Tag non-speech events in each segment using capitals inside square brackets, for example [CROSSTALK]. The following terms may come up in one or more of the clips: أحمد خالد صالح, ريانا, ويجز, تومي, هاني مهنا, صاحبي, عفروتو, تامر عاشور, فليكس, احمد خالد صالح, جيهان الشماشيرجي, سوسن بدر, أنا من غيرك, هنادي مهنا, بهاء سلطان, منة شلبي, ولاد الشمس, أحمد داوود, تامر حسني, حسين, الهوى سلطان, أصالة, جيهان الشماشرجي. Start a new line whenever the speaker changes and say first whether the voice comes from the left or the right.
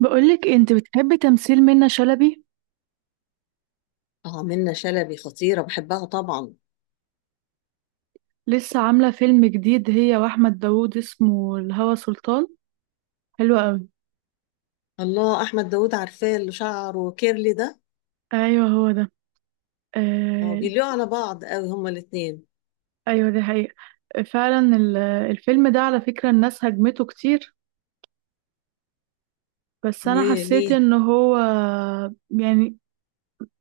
right: بقولك انت بتحبي تمثيل منة شلبي.
left: اه، منة شلبي خطيرة، بحبها طبعا.
right: لسه عاملة فيلم جديد هي واحمد داوود اسمه الهوى سلطان، حلو قوي.
left: الله، أحمد داوود عارفاه اللي شعره كيرلي ده.
right: ايوه هو ده.
left: اه،
right: آه.
left: بيليقوا على بعض قوي هما الاتنين.
right: ايوه دي حقيقة. فعلا الفيلم ده على فكرة الناس هجمته كتير، بس انا
left: ليه
right: حسيت
left: ليه؟
right: ان هو يعني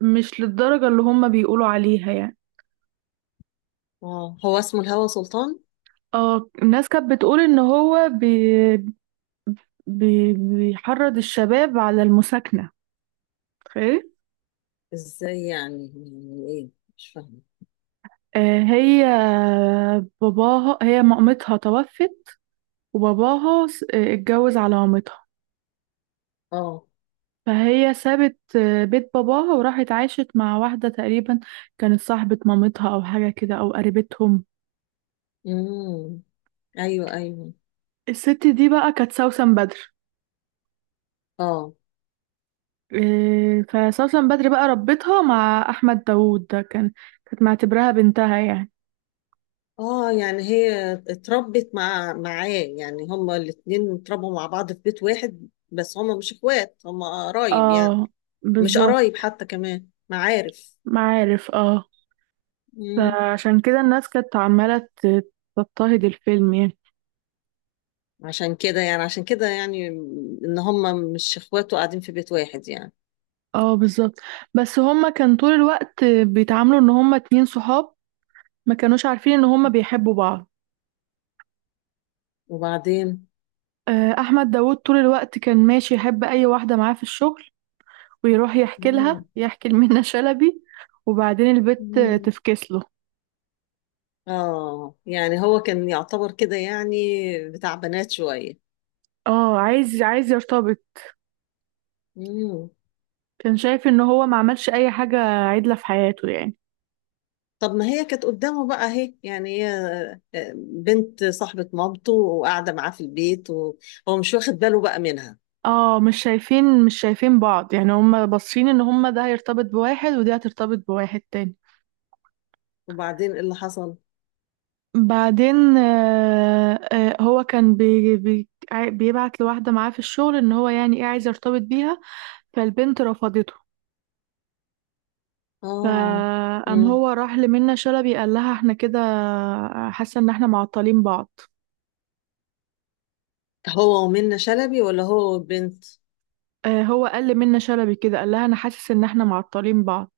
right: مش للدرجة اللي هما بيقولوا عليها يعني.
left: اه، هو اسمه الهوى سلطان.
right: اه الناس كانت بتقول ان هو بي بي بيحرض الشباب على المساكنة، تخيلي.
left: ازاي يعني؟ يعني ايه؟ مش فاهمة.
right: آه، هي هي مامتها توفت، وباباها اتجوز على مامتها.
left: اه،
right: فهي سابت بيت باباها وراحت عاشت مع واحدة تقريبا كانت صاحبة مامتها أو حاجة كده أو قريبتهم.
left: امم، ايوه، ايوه،
right: الست دي بقى كانت سوسن بدر.
left: اه،
right: فسوسن بدر بقى ربتها مع أحمد داوود ده كانت معتبرها بنتها يعني.
left: اه، يعني هي اتربت معاه يعني هما الاتنين اتربوا مع بعض في بيت واحد، بس هما مش اخوات، هما قرايب يعني.
right: اه
left: مش
right: بالظبط.
left: قرايب، حتى كمان معارف.
right: معارف اه. فعشان كده الناس كانت عمالة تضطهد الفيلم يعني.
left: عشان كده يعني، ان هم مش اخوات وقاعدين في بيت واحد يعني.
right: اه بالظبط. بس هما كان طول الوقت بيتعاملوا ان هما اتنين صحاب، ما كانوش عارفين ان هما بيحبوا بعض.
left: وبعدين.
right: احمد داوود طول الوقت كان ماشي يحب اي واحده معاه في الشغل، ويروح
left: اه.
right: يحكي لمنى [LAUGHS] شلبي. وبعدين البت
left: مم.
right: تفكس له.
left: اه يعني هو كان يعتبر كده يعني، بتاع بنات شوية.
right: اه عايز يرتبط.
left: مم.
right: كان شايف ان هو ما عملش اي حاجه عدله في حياته يعني.
left: طب ما هي كانت قدامه بقى اهي يعني هي، بنت صاحبة مامته وقاعدة معاه في البيت وهو مش واخد باله بقى منها.
right: اه مش شايفين بعض يعني، هما باصين ان هما ده هيرتبط بواحد ودي هترتبط بواحد تاني.
left: وبعدين ايه اللي حصل؟
right: بعدين هو كان بيبعت لواحدة معاه في الشغل ان هو يعني ايه عايز يرتبط بيها، فالبنت رفضته.
left: اه.
right: فقام
left: مم.
right: هو راح لمنى شلبي قال لها احنا كده حاسة ان احنا معطلين بعض.
left: هو ومنة شلبي ولا هو بنت؟
right: هو قال لمنى شلبي كده قال لها انا حاسس ان احنا معطلين بعض.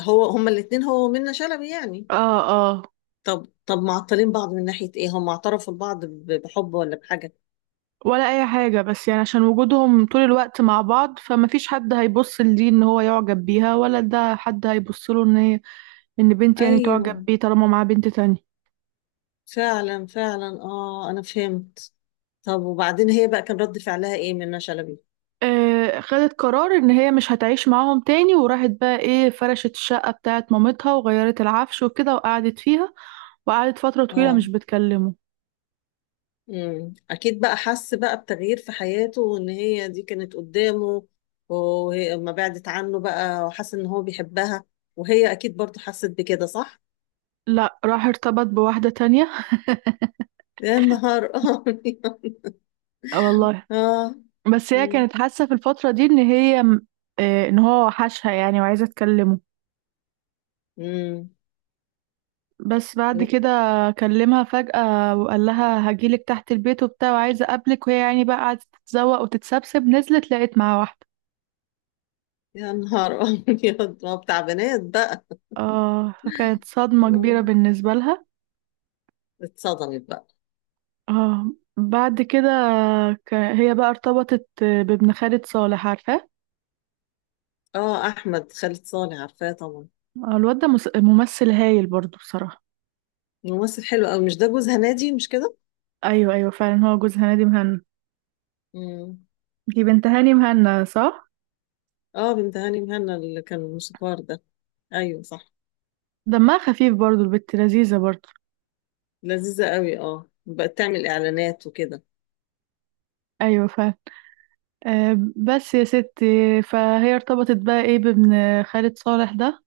left: هو هما الاتنين، هو ومنة شلبي يعني.
right: اه اه.
left: طب معطلين بعض من ناحية ايه؟ هم اعترفوا لبعض بحب ولا بحاجة؟
right: ولا اي حاجة بس يعني عشان وجودهم طول الوقت مع بعض فمفيش حد هيبص لدي ان هو يعجب بيها ولا ده حد هيبص له ان بنت يعني
left: ايوه،
right: تعجب بيه طالما معاه بنت تانية.
left: فعلا فعلا، اه انا فهمت. طب وبعدين هي بقى كان رد فعلها ايه منى شلبي؟
right: خدت قرار ان هي مش هتعيش معاهم تاني وراحت بقى ايه فرشت الشقة بتاعت مامتها وغيرت العفش وكده وقعدت فيها، وقعدت فترة طويلة مش
left: اه.
right: بتكلمه.
left: امم، اكيد بقى حس بقى بتغيير في حياته وان هي دي كانت قدامه، وهي لما بعدت عنه بقى وحس ان هو بيحبها. وهي اكيد برضو حست بكده صح.
right: لا راح ارتبط بواحدة تانية.
left: يا نهار ابيض [LAUGHS]
right: [LAUGHS] والله.
left: اه.
right: بس هي
left: امم.
right: كانت حاسة في الفترة دي ان ان هو وحشها يعني وعايزة تكلمه.
left: امم.
right: بس بعد كده كلمها فجأة وقال لها هجيلك تحت البيت وبتاع وعايزة اقابلك وهي يعني بقى قعدت تتزوق وتتسبسب نزلت لقيت معاه واحدة.
left: يا نهار [LAUGHS] ابيض، ما هو بتاع بنات بقى.
right: اه فكانت صدمة كبيرة
left: آه،
right: بالنسبة لها.
left: اتصدمت بقى.
right: اه بعد كده هي بقى ارتبطت بابن خالد صالح عارفاه.
left: اه، احمد خالد صالح عارفاه طبعا.
right: الواد ده ممثل هايل برضو بصراحة.
left: ممثل حلو قوي، مش ده جوز هنادي، مش كده؟
right: ايوه ايوه فعلا هو جوز هنادي مهنا.
left: امم.
right: دي بنت هاني مهنا صح؟
left: اه، بنت هاني مهنا اللي كان الموسيقار ده. ايوه صح.
right: دمها خفيف برضو البت لذيذة برضو.
left: لذيذة قوي، اه بقت تعمل اعلانات وكده.
right: ايوه فعلا. بس يا ستي فهي ارتبطت بقى ايه بابن خالد صالح ده.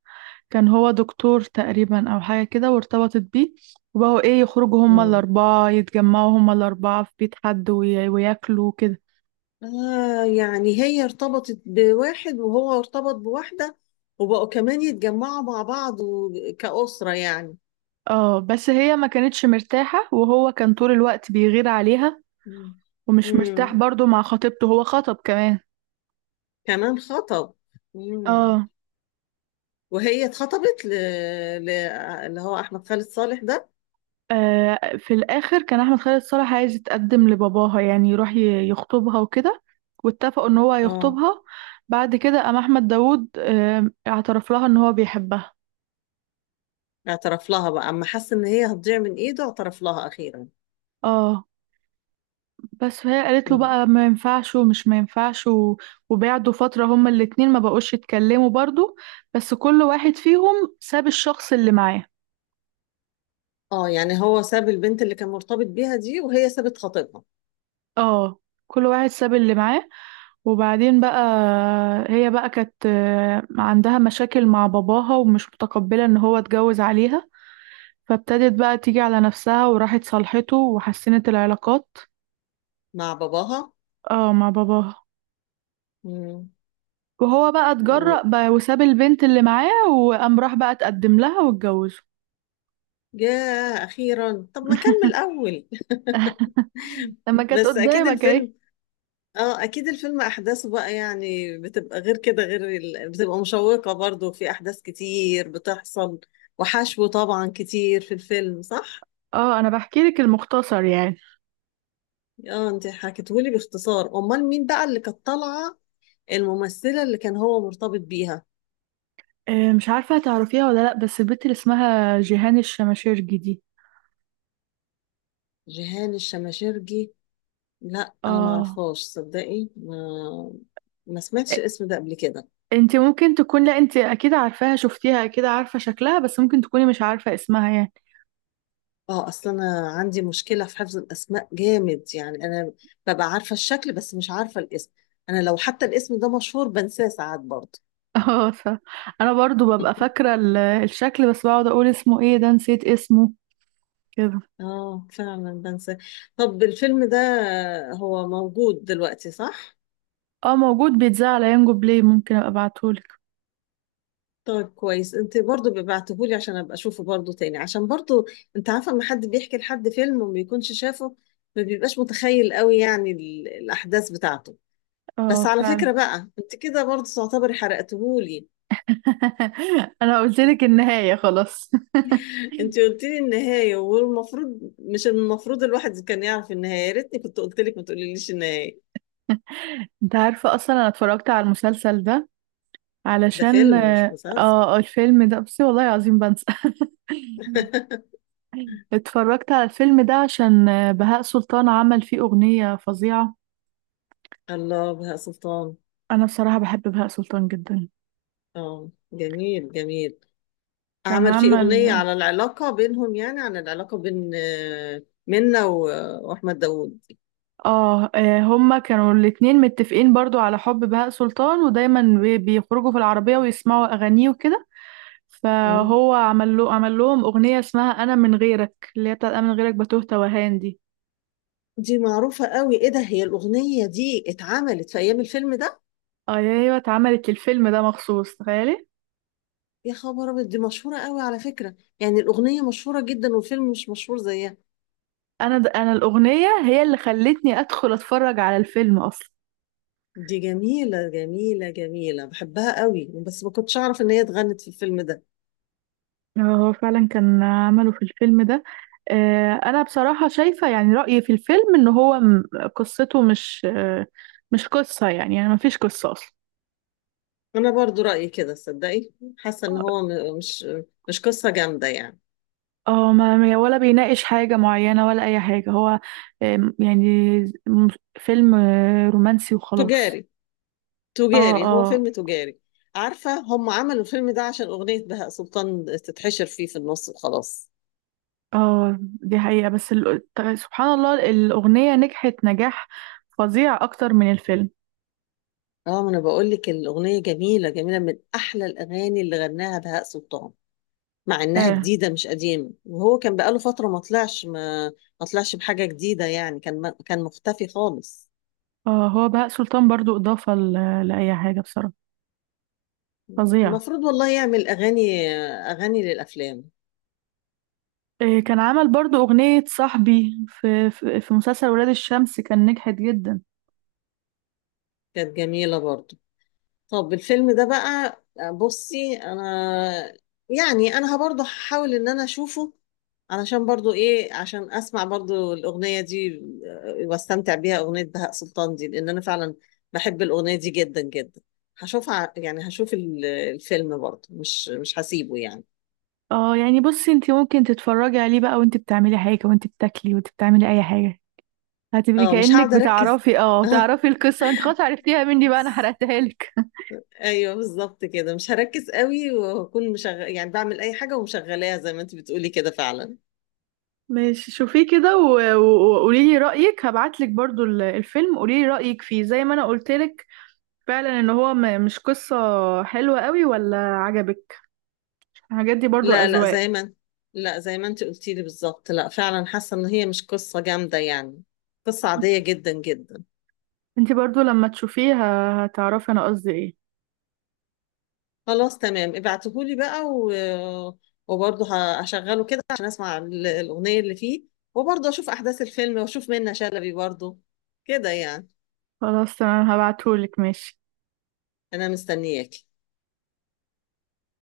right: كان هو دكتور تقريبا او حاجة كده وارتبطت بيه، وبقوا ايه يخرجوا هما
left: امم.
right: الاربعة يتجمعوا هما الاربعة في بيت حد وياكلوا كده.
left: يعني هي ارتبطت بواحد وهو ارتبط بواحدة، وبقوا كمان يتجمعوا مع بعض كأسرة يعني.
right: اه بس هي ما كانتش مرتاحة وهو كان طول الوقت بيغير عليها.
left: امم.
right: ومش مرتاح
left: امم.
right: برضو مع خطيبته هو خطب كمان.
left: كمان خطب. امم.
right: اه.
left: وهي اتخطبت اللي هو احمد خالد صالح ده.
right: في الآخر كان أحمد خالد صالح عايز يتقدم لباباها يعني يروح يخطبها وكده، واتفقوا إن هو
left: اه،
right: هيخطبها. بعد كده قام أحمد داوود اعترف لها إن هو بيحبها.
left: اعترف لها بقى اما حس ان هي هتضيع من ايده، اعترف لها اخيرا.
right: اه بس فهي قالت له بقى ما ينفعش ومش ما ينفعش وبعدوا فترة هما الاتنين ما بقوش يتكلموا برضو، بس كل واحد فيهم ساب الشخص اللي معاه.
left: اه يعني هو ساب البنت اللي كان مرتبط بيها دي، وهي سابت خطيبها.
right: اه كل واحد ساب اللي معاه. وبعدين بقى هي بقى كانت عندها مشاكل مع باباها ومش متقبلة ان هو اتجوز عليها. فابتدت بقى تيجي على نفسها وراحت صالحته وحسنت العلاقات.
left: مع باباها.
right: اه مع باباها.
left: مم.
right: وهو بقى
left: و...
right: اتجرأ بقى وساب البنت اللي معاه وقام راح بقى اتقدم لها واتجوزه.
left: ياه اخيرا، طب ما كان من
right: [LAUGHS]
left: الاول. [LAUGHS]
right: لما كانت
left: بس اكيد
right: قدامك اهي.
left: الفيلم. اه اكيد الفيلم احداثه بقى يعني بتبقى غير كده، غير ال... بتبقى مشوقة برضو، في احداث كتير بتحصل وحشو طبعا كتير في الفيلم صح.
right: اه انا بحكي لك المختصر يعني.
left: اه انت حكيتهولي باختصار، امال مين بقى اللي كانت طالعه؟ الممثله اللي كان هو مرتبط بيها.
right: مش عارفة هتعرفيها ولا لا، بس البنت اللي اسمها جيهان الشماشيرجي دي.
left: جيهان الشماشرجي. لا انا ما
right: اه
left: اعرفهاش صدقي، ما سمعتش الاسم ده قبل كده.
right: انت ممكن تكون لا انت اكيد عارفاها شفتيها اكيد عارفه شكلها بس ممكن تكوني مش عارفه اسمها يعني.
left: اه، اصل انا عندي مشكله في حفظ الاسماء جامد يعني، انا ببقى عارفه الشكل بس مش عارفه الاسم. انا لو حتى الاسم ده مشهور بنساه ساعات برضه.
right: [LAUGHS] اه انا برضو ببقى
left: [LAUGHS]
right: فاكره الشكل بس بقعد اقول اسمه ايه ده نسيت اسمه كده.
left: اه فعلا بنساه. طب الفيلم ده هو موجود دلوقتي صح؟
right: اه موجود بيتذاع على ينجو بلاي ممكن ابقى ابعتهولك.
left: طيب كويس، انت برضو ببعتهولي عشان ابقى اشوفه برضو تاني، عشان برضو انت عارفه لما حد بيحكي لحد فيلم وما بيكونش شافه ما بيبقاش متخيل قوي يعني الاحداث بتاعته.
right: اه
left: بس على
right: فعلا.
left: فكره بقى انت كده برضو تعتبري حرقتهولي.
right: [LAUGHS] انا قلت لك النهايه خلاص. [LAUGHS]
left: انت قلت لي النهايه، والمفروض مش المفروض الواحد كان يعرف النهايه، يا ريتني كنت قلت لك ما تقوليليش النهايه.
right: انت عارفه اصلا انا اتفرجت على المسلسل ده
left: ده
right: علشان
left: فيلم مش مسلسل.
right: الفيلم ده بصي والله العظيم بنسى. [LAUGHS]
left: [LAUGHS]
right: اتفرجت على الفيلم ده عشان بهاء سلطان عمل فيه أغنية فظيعة.
left: الله بهاء سلطان.
right: أنا بصراحة بحب بهاء سلطان جدا.
left: اه جميل جميل.
right: كان
left: عمل فيه أغنية
right: عمل
left: على العلاقة بينهم، يعني عن العلاقة بين منة وأحمد داوود.
right: هما كانوا الاتنين متفقين برضو على حب بهاء سلطان ودايما بيخرجوا في العربية ويسمعوا أغانيه وكده.
left: مم.
right: فهو عمل لهم أغنية اسمها أنا من غيرك اللي هي بتاعت أنا من غيرك بتوه توهان دي.
left: دي معروفة قوي، إيه ده، هي الأغنية دي اتعملت في أيام الفيلم ده؟
right: أيوة اتعملت الفيلم ده مخصوص تخيلي.
left: يا خبر أبيض، دي مشهورة قوي على فكرة، يعني الأغنية مشهورة جدا والفيلم مش مشهور زيها.
right: أنا الأغنية هي اللي خلتني أدخل أتفرج على الفيلم أصلا.
left: دي جميلة جميلة جميلة بحبها قوي، بس ما كنتش أعرف إن هي اتغنت في الفيلم ده.
right: هو فعلا كان عمله في الفيلم ده. انا بصراحة شايفة يعني رأيي في الفيلم ان قصته مش قصة يعني ما فيش قصة اصلا.
left: أنا برضو رأيي كده صدقي. حاسة إن هو مش قصة جامدة يعني.
right: اه ولا بيناقش حاجة معينة ولا اي حاجة هو يعني م- فيلم رومانسي وخلاص.
left: تجاري،
right: اه
left: تجاري، هو
right: اه
left: فيلم تجاري. عارفة هم عملوا الفيلم ده عشان أغنية بهاء سلطان تتحشر فيه في النص وخلاص.
right: اه دي حقيقة بس سبحان الله الأغنية نجحت نجاح فظيع اكتر من الفيلم.
left: اه، ما انا بقول لك الاغنيه جميله جميله من احلى الاغاني اللي غناها بهاء سلطان. مع انها
right: فعلا.
left: جديده مش قديمه، وهو كان بقاله فتره ما طلعش بحاجه جديده يعني، كان ما كان مختفي خالص.
right: اه هو بهاء سلطان برضو إضافة لأي حاجة بصراحة، فظيع.
left: المفروض والله يعمل اغاني، اغاني للافلام.
right: إيه، كان عمل برضو أغنية صاحبي في مسلسل ولاد الشمس كان نجحت جدا.
left: كانت جميله برضه. طب الفيلم ده بقى، بصي انا يعني انا برضو هحاول ان انا اشوفه علشان برضو ايه، عشان اسمع برضو الاغنيه دي، واستمتع بيها، اغنيه بهاء سلطان دي، لان انا فعلا بحب الاغنيه دي جدا جدا. هشوفها يعني هشوف الفيلم برضو، مش هسيبه يعني.
right: اه يعني بصي انت ممكن تتفرجي عليه بقى وانت بتعملي حاجة وانت بتاكلي وانت بتعملي أي حاجة. هتبقي
left: اه مش
right: كأنك
left: هقعد اركز [LAUGHS] اه.
right: بتعرفي القصة وانت خلاص عرفتيها مني بقى أنا حرقتها لك.
left: ايوه بالظبط كده، مش هركز قوي وهكون مشغل يعني، بعمل اي حاجه ومشغلاها زي ما انت بتقولي كده فعلا.
right: [LAUGHS] ماشي شوفيه كده وقولي لي رأيك هبعت لك برضو الفيلم قولي لي رأيك فيه زي ما أنا قلت لك. فعلا ان مش قصة حلوة قوي ولا عجبك. الحاجات دي برضو
left: لا، لا
right: أذواق.
left: زي ما انت- لا زي ما انت قلتي لي بالظبط، لا فعلا حاسه ان هي مش قصه جامده يعني، قصه عاديه جدا جدا.
right: انتي برضو لما تشوفيه هتعرفي انا قصدي ايه؟
left: خلاص تمام ابعتهولي بقى وبرضه هشغله كده عشان اسمع الاغنيه اللي فيه، وبرضه اشوف احداث الفيلم واشوف منة شلبي برضه كده يعني.
right: خلاص تمام هبعتهولك ماشي.
left: انا مستنياكي.